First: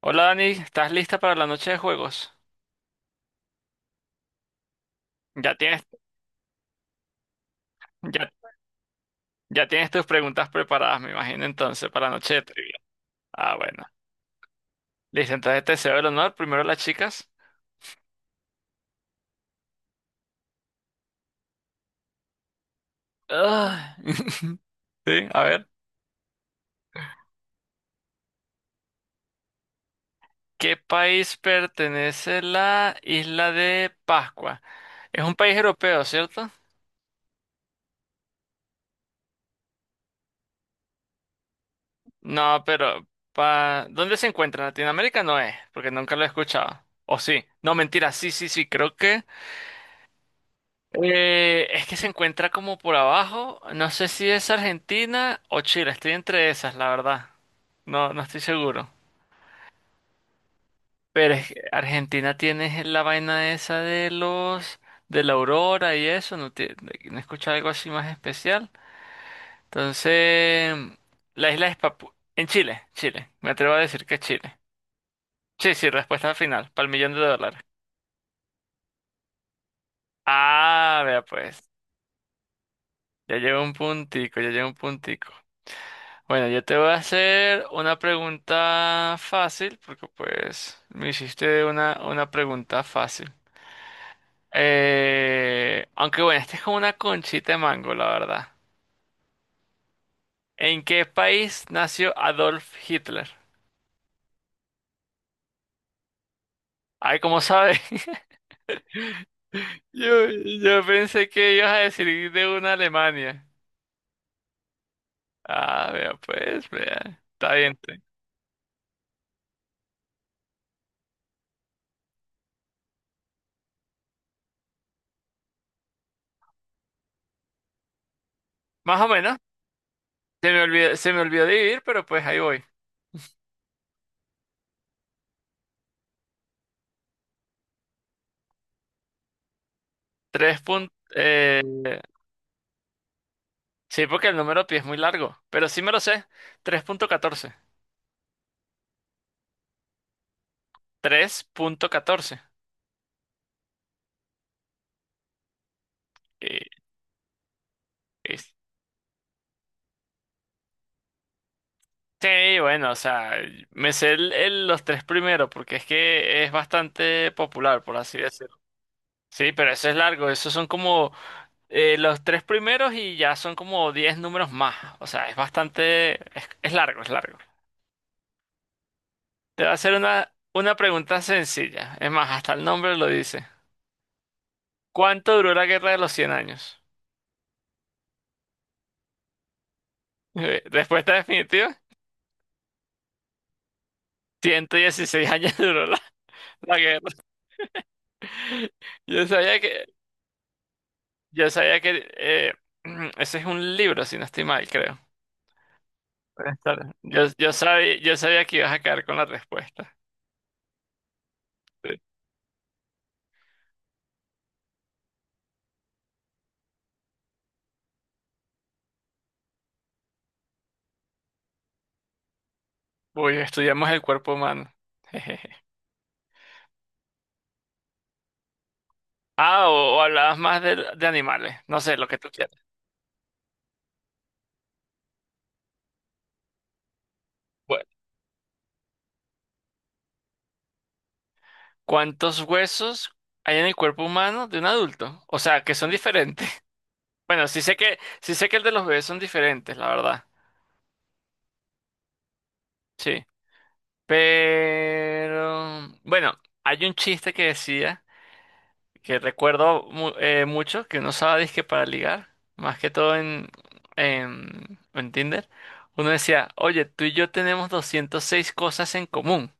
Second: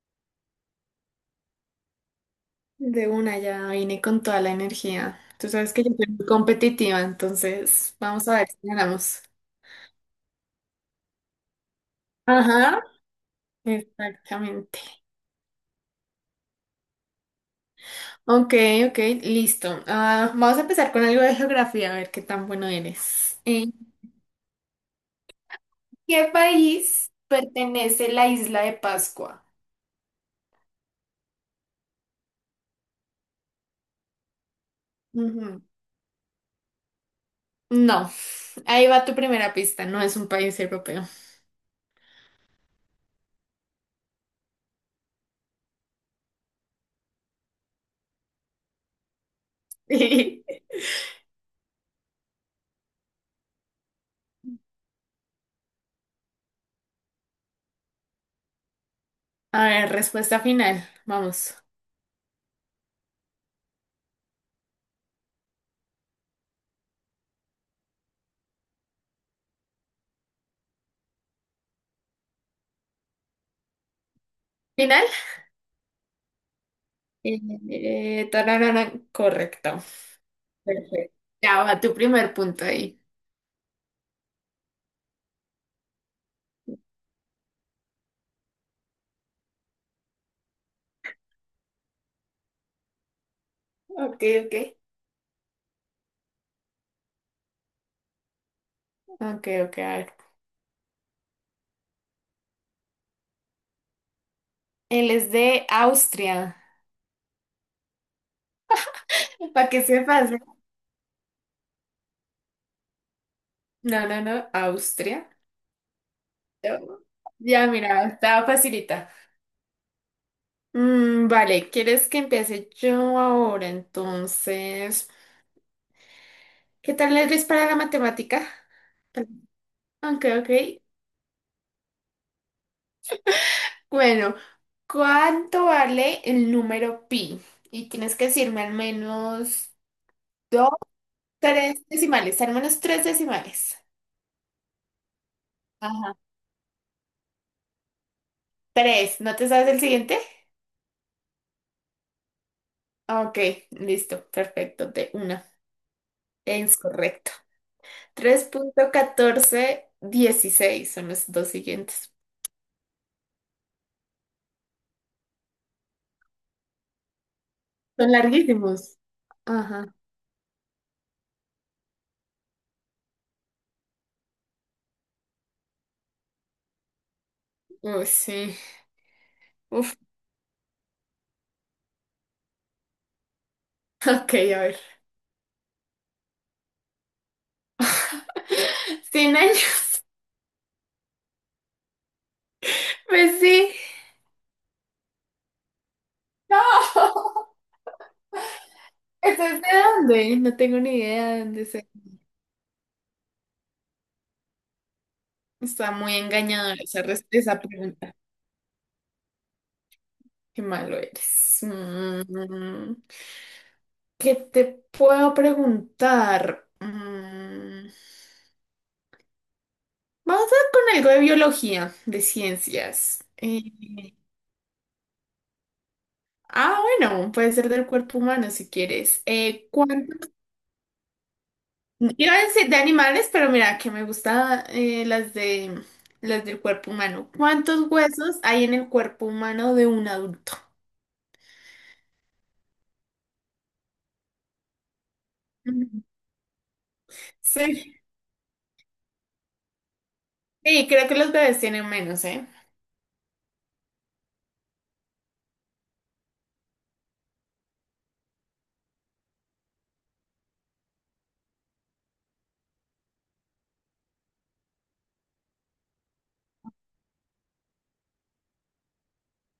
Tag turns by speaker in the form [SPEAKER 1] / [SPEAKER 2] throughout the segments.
[SPEAKER 1] Hola Dani, ¿estás lista para la noche de juegos?
[SPEAKER 2] De una ya vine con toda la energía. Tú
[SPEAKER 1] Ya
[SPEAKER 2] sabes
[SPEAKER 1] tienes,
[SPEAKER 2] que yo soy muy competitiva, entonces vamos
[SPEAKER 1] ya,
[SPEAKER 2] a ver si ganamos.
[SPEAKER 1] ya tienes tus preguntas preparadas, me imagino entonces, para la noche de trivia.
[SPEAKER 2] Ajá,
[SPEAKER 1] Ah, bueno.
[SPEAKER 2] exactamente.
[SPEAKER 1] Listo, entonces te cedo el honor. Primero las chicas.
[SPEAKER 2] Ok, ok, listo. Vamos a empezar con algo de geografía, a ver qué tan bueno eres. ¿En
[SPEAKER 1] Ah. Sí, a ver.
[SPEAKER 2] qué país pertenece la isla de Pascua?
[SPEAKER 1] ¿Qué país pertenece la isla de Pascua? Es un país
[SPEAKER 2] Ujú.
[SPEAKER 1] europeo, ¿cierto?
[SPEAKER 2] No, ahí va tu primera pista, no es un país europeo.
[SPEAKER 1] No, pero ¿dónde se encuentra? ¿En Latinoamérica no es? Porque nunca lo he escuchado. ¿O sí? No, mentira, sí, sí, sí, creo que... Es que se encuentra como por abajo. No sé si es Argentina o Chile. Estoy entre esas, la verdad. No, no estoy seguro.
[SPEAKER 2] A ver, respuesta final,
[SPEAKER 1] Pero es
[SPEAKER 2] vamos.
[SPEAKER 1] que Argentina tiene la vaina esa de los de la aurora y eso. No, no he escuchado algo así más especial. Entonces, la isla es Papu en Chile, Chile. Me atrevo a decir que es Chile.
[SPEAKER 2] ¿Final?
[SPEAKER 1] Sí, sí, respuesta final, para el millón de
[SPEAKER 2] Eh,
[SPEAKER 1] dólares.
[SPEAKER 2] tararara, correcto.
[SPEAKER 1] Ah,
[SPEAKER 2] Perfecto.
[SPEAKER 1] vea pues.
[SPEAKER 2] Ya va tu primer punto ahí.
[SPEAKER 1] Ya llevo un puntico, ya llevo un puntico. Bueno, yo te voy a hacer una pregunta fácil, porque pues me hiciste una pregunta fácil.
[SPEAKER 2] Ok, ok.
[SPEAKER 1] Aunque bueno, esta es como una conchita de mango, la verdad.
[SPEAKER 2] Ok, ok, a ver.
[SPEAKER 1] ¿En qué país nació Adolf Hitler?
[SPEAKER 2] Él es de Austria.
[SPEAKER 1] Ay, ¿cómo sabes?
[SPEAKER 2] Para que
[SPEAKER 1] Yo,
[SPEAKER 2] sepas, ¿eh?
[SPEAKER 1] yo pensé que ibas a decir de una Alemania.
[SPEAKER 2] No, no, no, Austria.
[SPEAKER 1] Ah, vea, pues,
[SPEAKER 2] Yo-
[SPEAKER 1] vea. Está
[SPEAKER 2] Ya,
[SPEAKER 1] bien, está bien.
[SPEAKER 2] mira, estaba facilita. Mm, vale, ¿quieres que empiece yo ahora? Entonces, ¿qué tal eres para la matemática?
[SPEAKER 1] Más o menos.
[SPEAKER 2] Ok, ok.
[SPEAKER 1] Se me olvidó dividir, pero pues ahí voy.
[SPEAKER 2] Bueno, ¿cuánto vale el número pi? Y tienes que decirme al menos
[SPEAKER 1] Tres
[SPEAKER 2] dos,
[SPEAKER 1] puntos.
[SPEAKER 2] tres decimales, al menos tres decimales.
[SPEAKER 1] Sí, porque el número pi es muy largo, pero sí me lo
[SPEAKER 2] Ajá.
[SPEAKER 1] sé. 3.14.
[SPEAKER 2] Tres, ¿no te sabes el siguiente?
[SPEAKER 1] 3.14.
[SPEAKER 2] Ok, listo, perfecto, de una.
[SPEAKER 1] Eh,
[SPEAKER 2] Es correcto. Tres
[SPEAKER 1] es-
[SPEAKER 2] punto catorce dieciséis son los dos siguientes.
[SPEAKER 1] Sí, bueno, o sea, me sé los tres primeros porque es que es bastante popular, por
[SPEAKER 2] Son
[SPEAKER 1] así decirlo.
[SPEAKER 2] larguísimos.
[SPEAKER 1] Sí, pero eso
[SPEAKER 2] Ajá.
[SPEAKER 1] es largo, esos son como los tres primeros y ya son como 10 números más. O sea, es bastante, es largo, es largo.
[SPEAKER 2] Uy, sí.
[SPEAKER 1] Te voy a hacer
[SPEAKER 2] Uf,
[SPEAKER 1] una pregunta sencilla. Es más, hasta el nombre lo dice.
[SPEAKER 2] ok, a ver.
[SPEAKER 1] ¿Cuánto duró la Guerra de los Cien años?
[SPEAKER 2] ¿100 años?
[SPEAKER 1] Respuesta definitiva.
[SPEAKER 2] Pues sí.
[SPEAKER 1] 116 años duró la,
[SPEAKER 2] No.
[SPEAKER 1] la guerra. Yo
[SPEAKER 2] ¿Eso es
[SPEAKER 1] sabía
[SPEAKER 2] de
[SPEAKER 1] que,
[SPEAKER 2] dónde? No tengo ni idea de
[SPEAKER 1] yo
[SPEAKER 2] dónde
[SPEAKER 1] sabía
[SPEAKER 2] sea.
[SPEAKER 1] que eh, ese es un libro, si no estoy mal, creo.
[SPEAKER 2] Está muy
[SPEAKER 1] Puede
[SPEAKER 2] engañadora
[SPEAKER 1] estar.
[SPEAKER 2] esa,
[SPEAKER 1] Yo, yo
[SPEAKER 2] esa
[SPEAKER 1] sabía,
[SPEAKER 2] pregunta.
[SPEAKER 1] yo sabía que ibas a caer con la respuesta.
[SPEAKER 2] Qué malo eres.
[SPEAKER 1] Sí.
[SPEAKER 2] Mm. ¿Qué te puedo preguntar? Mm, vamos a con algo de biología, de ciencias.
[SPEAKER 1] Uy, estudiamos el cuerpo humano. Jejeje.
[SPEAKER 2] Bueno, puede ser del cuerpo humano si quieres.
[SPEAKER 1] Ah, o
[SPEAKER 2] ¿Cuánto?
[SPEAKER 1] hablabas más de animales. No sé, lo que tú
[SPEAKER 2] Iba a
[SPEAKER 1] quieras.
[SPEAKER 2] decir de animales, pero mira, que me gustan las de las del cuerpo humano.
[SPEAKER 1] Bueno,
[SPEAKER 2] ¿Cuántos huesos hay en el cuerpo humano de un adulto?
[SPEAKER 1] ¿cuántos huesos hay en el cuerpo humano de un adulto? O sea, que son
[SPEAKER 2] Mm,
[SPEAKER 1] diferentes. Bueno, sí sé que,
[SPEAKER 2] sí,
[SPEAKER 1] sí sé que el de los bebés son diferentes, la verdad.
[SPEAKER 2] sí, creo que los bebés tienen menos, ¿eh?
[SPEAKER 1] Sí. Pero bueno, hay un chiste que decía, que recuerdo mucho, que uno usaba disque para ligar, más que todo en Tinder. Uno decía, oye, tú y yo tenemos 206 cosas en común.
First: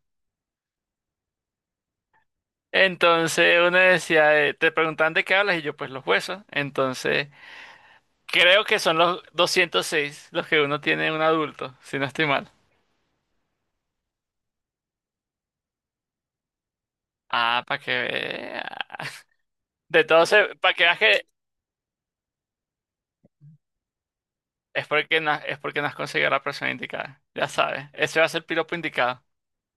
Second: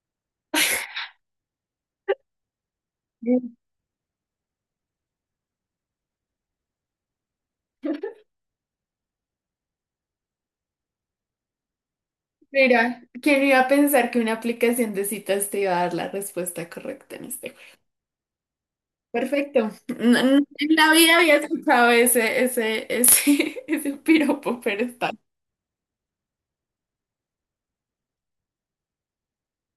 [SPEAKER 1] Entonces uno decía, te preguntan de qué hablas y yo pues los huesos. Entonces creo que son los 206 los que uno tiene en un adulto, si no estoy mal.
[SPEAKER 2] Mira, ¿quién iba a pensar que una aplicación de citas te iba a dar la respuesta correcta en este.
[SPEAKER 1] Ah, para que vea.
[SPEAKER 2] Perfecto.
[SPEAKER 1] De todo se, para
[SPEAKER 2] En
[SPEAKER 1] que
[SPEAKER 2] la
[SPEAKER 1] veas
[SPEAKER 2] vida
[SPEAKER 1] que
[SPEAKER 2] había escuchado ese piropo, pero
[SPEAKER 1] es
[SPEAKER 2] está.
[SPEAKER 1] porque no, es porque no has conseguido a la persona indicada. Ya sabes. Ese va a ser el piropo indicado.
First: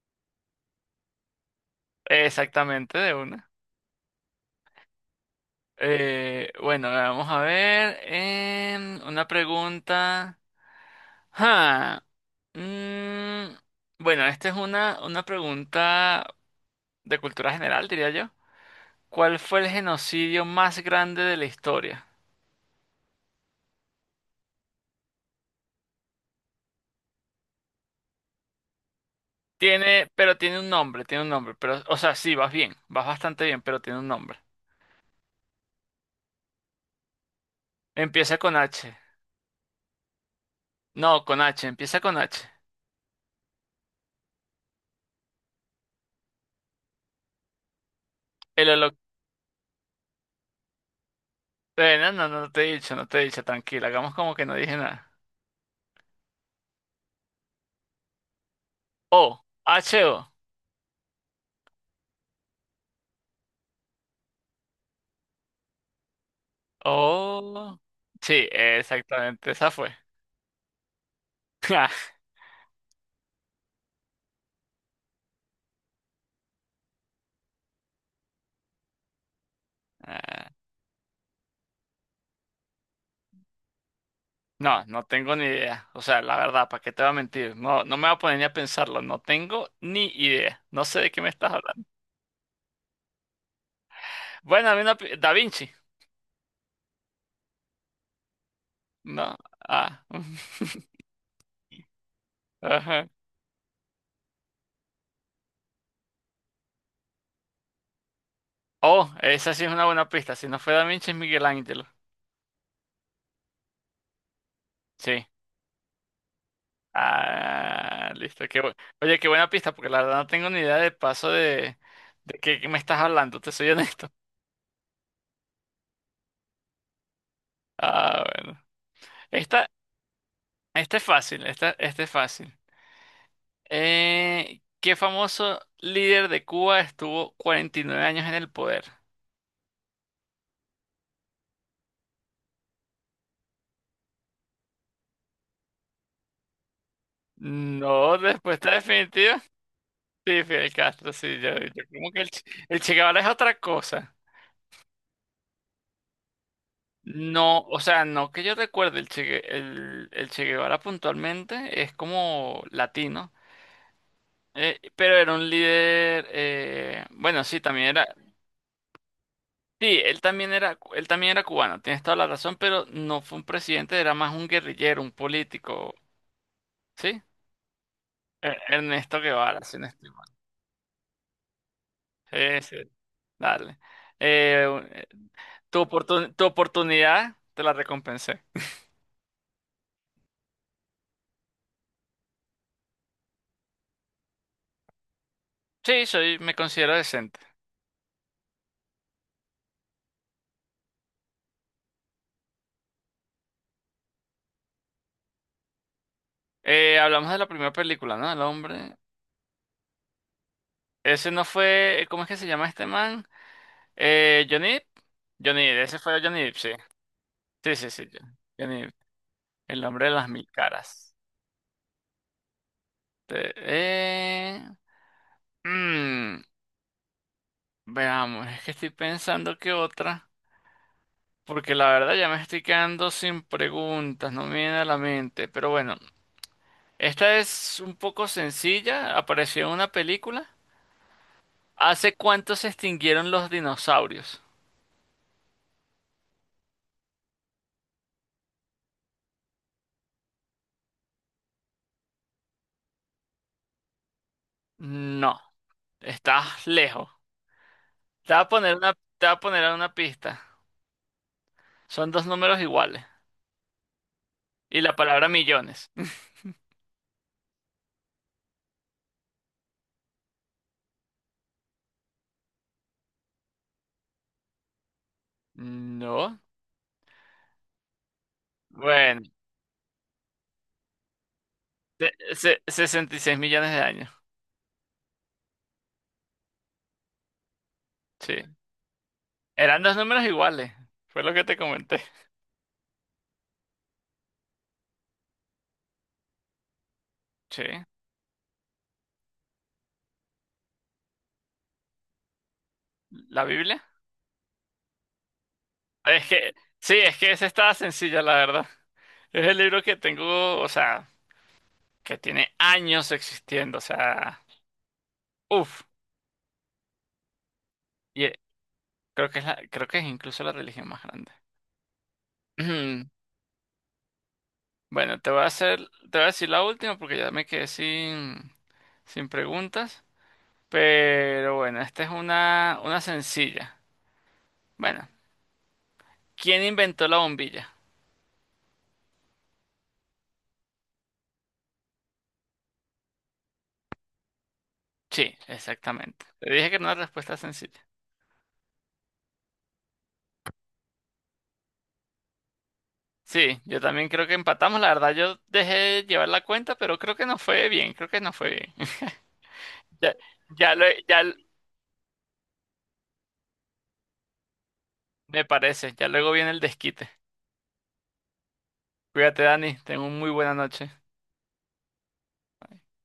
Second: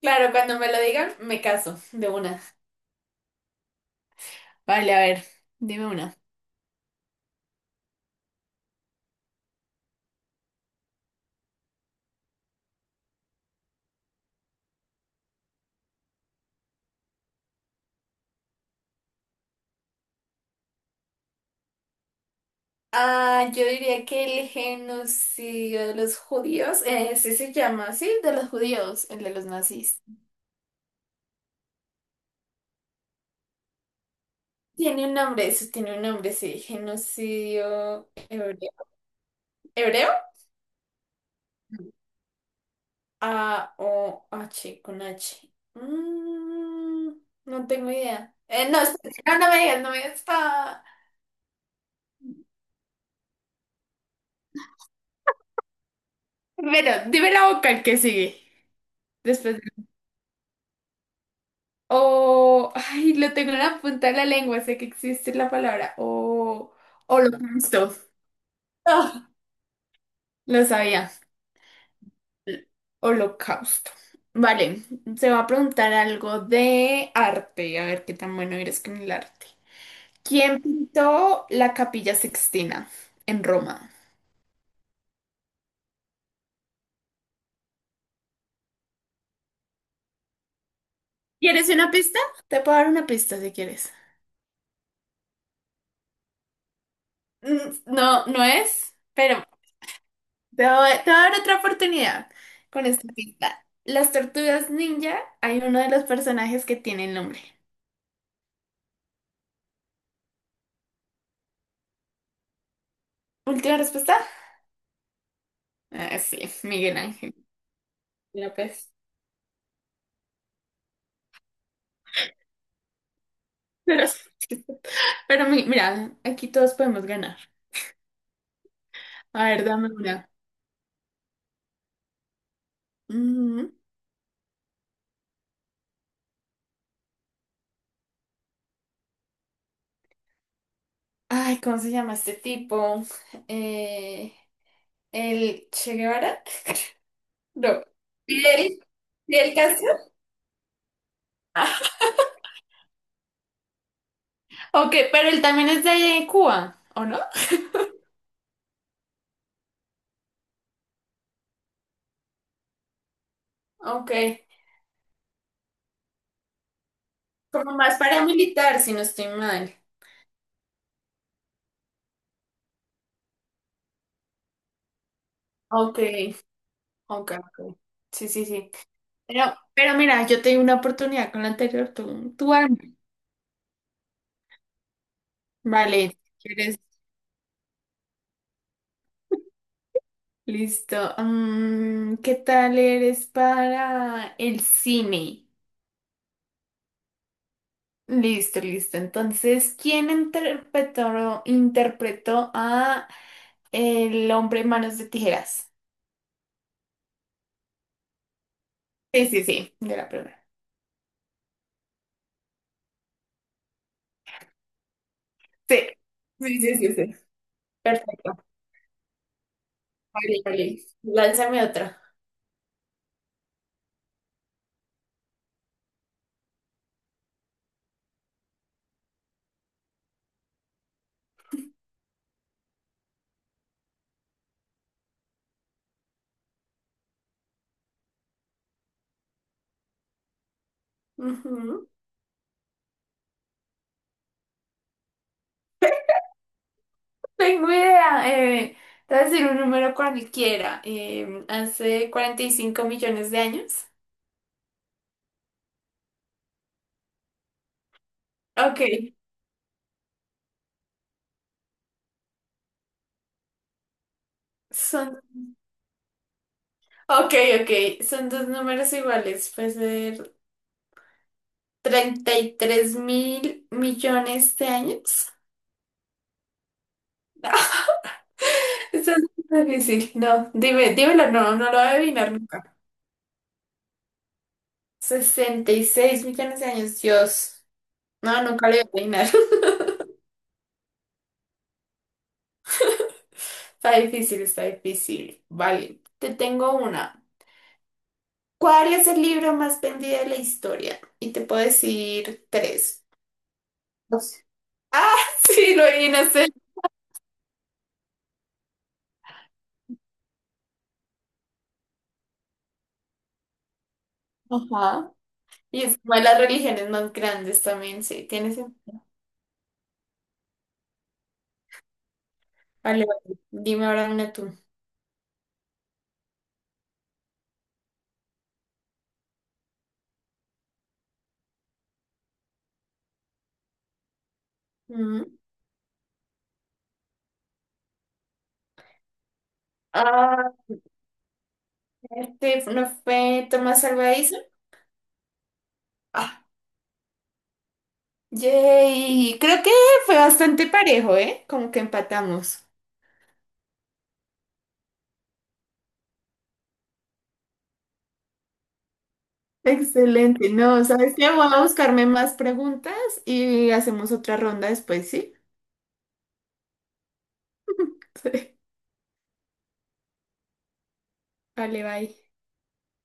[SPEAKER 2] Claro, cuando me lo digan, me caso de una.
[SPEAKER 1] Exactamente, de una.
[SPEAKER 2] Vale, a ver, dime una.
[SPEAKER 1] Bueno, vamos a ver. Una pregunta. Ah, mm, bueno, esta es una pregunta de cultura general, diría yo. ¿Cuál fue el genocidio más grande de la historia?
[SPEAKER 2] Ah, yo diría que el genocidio de los judíos, sí se llama así, de los judíos, el de los nazis.
[SPEAKER 1] Pero tiene un nombre, tiene un nombre. Pero, o sea, sí, vas bien, vas bastante bien, pero tiene un nombre.
[SPEAKER 2] Tiene un nombre, eso tiene un nombre, sí, genocidio
[SPEAKER 1] Empieza con
[SPEAKER 2] hebreo.
[SPEAKER 1] H.
[SPEAKER 2] ¿Hebreo?
[SPEAKER 1] No, con H, empieza con H.
[SPEAKER 2] A-O-H con H. Mm, no tengo idea.
[SPEAKER 1] El
[SPEAKER 2] No, espera, no, no me digas, no me digas.
[SPEAKER 1] No, no, no te he dicho, tranquila, hagamos como que no dije nada.
[SPEAKER 2] Pero dime la vocal que sigue.
[SPEAKER 1] O,
[SPEAKER 2] Después de...
[SPEAKER 1] H-O.
[SPEAKER 2] O... Ay, lo tengo en la punta de la lengua, sé que existe la palabra. O...
[SPEAKER 1] O. O.
[SPEAKER 2] Holocausto.
[SPEAKER 1] Sí,
[SPEAKER 2] Ah,
[SPEAKER 1] exactamente, esa fue.
[SPEAKER 2] Lo sabía. Holocausto. Vale, se va a preguntar algo de arte. A ver qué tan bueno eres con el arte.
[SPEAKER 1] Ah.
[SPEAKER 2] ¿Quién pintó la Capilla Sixtina en Roma?
[SPEAKER 1] No, no tengo ni idea. O sea, la verdad, ¿para qué te voy a mentir? No, no me voy a poner ni a pensarlo, no tengo ni idea. No sé de qué me estás
[SPEAKER 2] ¿Quieres
[SPEAKER 1] hablando.
[SPEAKER 2] una pista? Te puedo dar una pista si quieres.
[SPEAKER 1] Bueno, a mí una... pi- Da Vinci.
[SPEAKER 2] Mm, no, no es,
[SPEAKER 1] No.
[SPEAKER 2] pero
[SPEAKER 1] Ah.
[SPEAKER 2] Te voy, te voy a dar otra oportunidad con
[SPEAKER 1] Ajá.
[SPEAKER 2] esta pista. Las tortugas ninja, hay uno de los personajes que tiene el nombre.
[SPEAKER 1] Oh, esa sí es una buena pista. Si no fue Da Vinci, es Miguel Ángel.
[SPEAKER 2] Última respuesta.
[SPEAKER 1] Sí.
[SPEAKER 2] Ah, sí, Miguel Ángel
[SPEAKER 1] Ah, listo.
[SPEAKER 2] López.
[SPEAKER 1] Oye, qué buena pista, porque la verdad no tengo ni idea de paso de qué me estás hablando, te soy
[SPEAKER 2] Pero,
[SPEAKER 1] honesto.
[SPEAKER 2] pero mira, aquí todos podemos ganar.
[SPEAKER 1] Ah, bueno.
[SPEAKER 2] A ver,
[SPEAKER 1] Esta,
[SPEAKER 2] dame una.
[SPEAKER 1] esta es fácil, esta es fácil.
[SPEAKER 2] Ujú.
[SPEAKER 1] ¿Qué famoso líder de Cuba estuvo 49 años en el poder?
[SPEAKER 2] Ay, ¿cómo se llama este tipo? Eh, ¿El Che Guevara? No.
[SPEAKER 1] No, respuesta
[SPEAKER 2] ¿Fidel?
[SPEAKER 1] definitiva.
[SPEAKER 2] ¿Fidel Castro?
[SPEAKER 1] Sí, Fidel Castro, sí, yo como que el Che Guevara es otra cosa.
[SPEAKER 2] Ok, pero él también es de Cuba, ¿o no?
[SPEAKER 1] No, o sea, no que yo recuerde, el Che Guevara puntualmente es como latino.
[SPEAKER 2] Ok,
[SPEAKER 1] Pero era un líder, bueno, sí,
[SPEAKER 2] como
[SPEAKER 1] también
[SPEAKER 2] más
[SPEAKER 1] era,
[SPEAKER 2] paramilitar, si no estoy mal.
[SPEAKER 1] sí, él también era cubano, tienes toda la razón, pero no fue un presidente, era más un guerrillero, un político,
[SPEAKER 2] Ok,
[SPEAKER 1] ¿sí?
[SPEAKER 2] ok, ok. Sí, sí, sí.
[SPEAKER 1] Ernesto
[SPEAKER 2] Pero,
[SPEAKER 1] Guevara, si no
[SPEAKER 2] pero
[SPEAKER 1] estoy
[SPEAKER 2] mira,
[SPEAKER 1] mal.
[SPEAKER 2] yo tengo una oportunidad con la anterior,
[SPEAKER 1] Sí,
[SPEAKER 2] tú arma.
[SPEAKER 1] sí, dale. Eh, un- eh, tu
[SPEAKER 2] Vale,
[SPEAKER 1] oportun- tu
[SPEAKER 2] si ¿quieres?
[SPEAKER 1] oportunidad te la recompensé.
[SPEAKER 2] Listo. Mm, ¿qué tal eres para el cine?
[SPEAKER 1] Sí, me considero decente.
[SPEAKER 2] Listo, listo. Entonces, ¿quién interpretó a El hombre manos de tijeras?
[SPEAKER 1] Hablamos de la primera película, ¿no? El hombre.
[SPEAKER 2] Sí, sí, sí, de la primera.
[SPEAKER 1] Ese no fue, ¿cómo es que se llama este man? Johnny Depp. Johnny
[SPEAKER 2] Sí,
[SPEAKER 1] Depp, ese fue Johnny Depp,
[SPEAKER 2] sí,
[SPEAKER 1] sí.
[SPEAKER 2] sí, sí, sí.
[SPEAKER 1] Sí, sí, sí.
[SPEAKER 2] Perfecto.
[SPEAKER 1] Ya ni- el nombre de las
[SPEAKER 2] Vale,
[SPEAKER 1] mil
[SPEAKER 2] vale.
[SPEAKER 1] caras.
[SPEAKER 2] Lánzame otra.
[SPEAKER 1] Te- eh, mm, veamos, es que estoy pensando que otra. Porque la verdad ya me estoy quedando sin preguntas, no me viene a la mente. Pero bueno, esta es un poco sencilla, apareció en una película.
[SPEAKER 2] Ujú.
[SPEAKER 1] ¿Hace cuánto se extinguieron los dinosaurios?
[SPEAKER 2] Tengo idea. Te voy a decir un número cualquiera. Hace 45 millones de años.
[SPEAKER 1] No, estás lejos. Te voy a poner
[SPEAKER 2] Ok,
[SPEAKER 1] una, te voy a poner una pista. Son dos números iguales. Y la
[SPEAKER 2] son,
[SPEAKER 1] palabra millones.
[SPEAKER 2] ok, ok, son dos números iguales. Puede ser 33 mil millones de años.
[SPEAKER 1] No.
[SPEAKER 2] eso es
[SPEAKER 1] Bueno.
[SPEAKER 2] muy difícil. No, dímelo, no, no lo voy a adivinar nunca.
[SPEAKER 1] 66 millones de años.
[SPEAKER 2] 66 millones de años, Dios.
[SPEAKER 1] Sí.
[SPEAKER 2] No, nunca lo voy a adivinar.
[SPEAKER 1] Eran dos números iguales. Fue lo que te comenté.
[SPEAKER 2] Está difícil, está difícil. Vale, te tengo una.
[SPEAKER 1] Sí.
[SPEAKER 2] ¿Cuál es el libro más vendido de la historia? Y te puedo decir tres.
[SPEAKER 1] ¿La Biblia?
[SPEAKER 2] Dos. Ah, sí, lo
[SPEAKER 1] Es
[SPEAKER 2] adivinaste.
[SPEAKER 1] que, sí, es que esa estaba sencilla, la verdad. Es el libro que tengo, o sea, que tiene años existiendo, o sea,
[SPEAKER 2] Ajá. Y
[SPEAKER 1] uff.
[SPEAKER 2] es una de las religiones más grandes también, sí,
[SPEAKER 1] Y eh,
[SPEAKER 2] tiene sentido.
[SPEAKER 1] creo que es incluso la religión más grande.
[SPEAKER 2] Vale, vale. Dime ahora una tú.
[SPEAKER 1] Bueno, te voy a decir la última porque ya me quedé sin preguntas. Pero bueno, esta es una sencilla. Bueno,
[SPEAKER 2] Ujú.
[SPEAKER 1] ¿quién inventó la bombilla?
[SPEAKER 2] Ah, este no fue Tomás Albaíza.
[SPEAKER 1] Sí, exactamente.
[SPEAKER 2] Ah,
[SPEAKER 1] Te dije que era una respuesta sencilla.
[SPEAKER 2] yay. Creo que fue bastante parejo, ¿eh? Como que empatamos.
[SPEAKER 1] Sí, yo también creo que empatamos. La verdad, yo dejé llevar la cuenta, pero creo que no fue bien. Creo que no fue bien. Ya,
[SPEAKER 2] Excelente.
[SPEAKER 1] ya,
[SPEAKER 2] No, ¿sabes qué? Voy a buscarme más preguntas y hacemos otra ronda después, ¿sí?
[SPEAKER 1] me parece. Ya luego viene el desquite.
[SPEAKER 2] Sí.
[SPEAKER 1] Cuídate, Dani. Tengo una muy buena noche.
[SPEAKER 2] Vale, bye.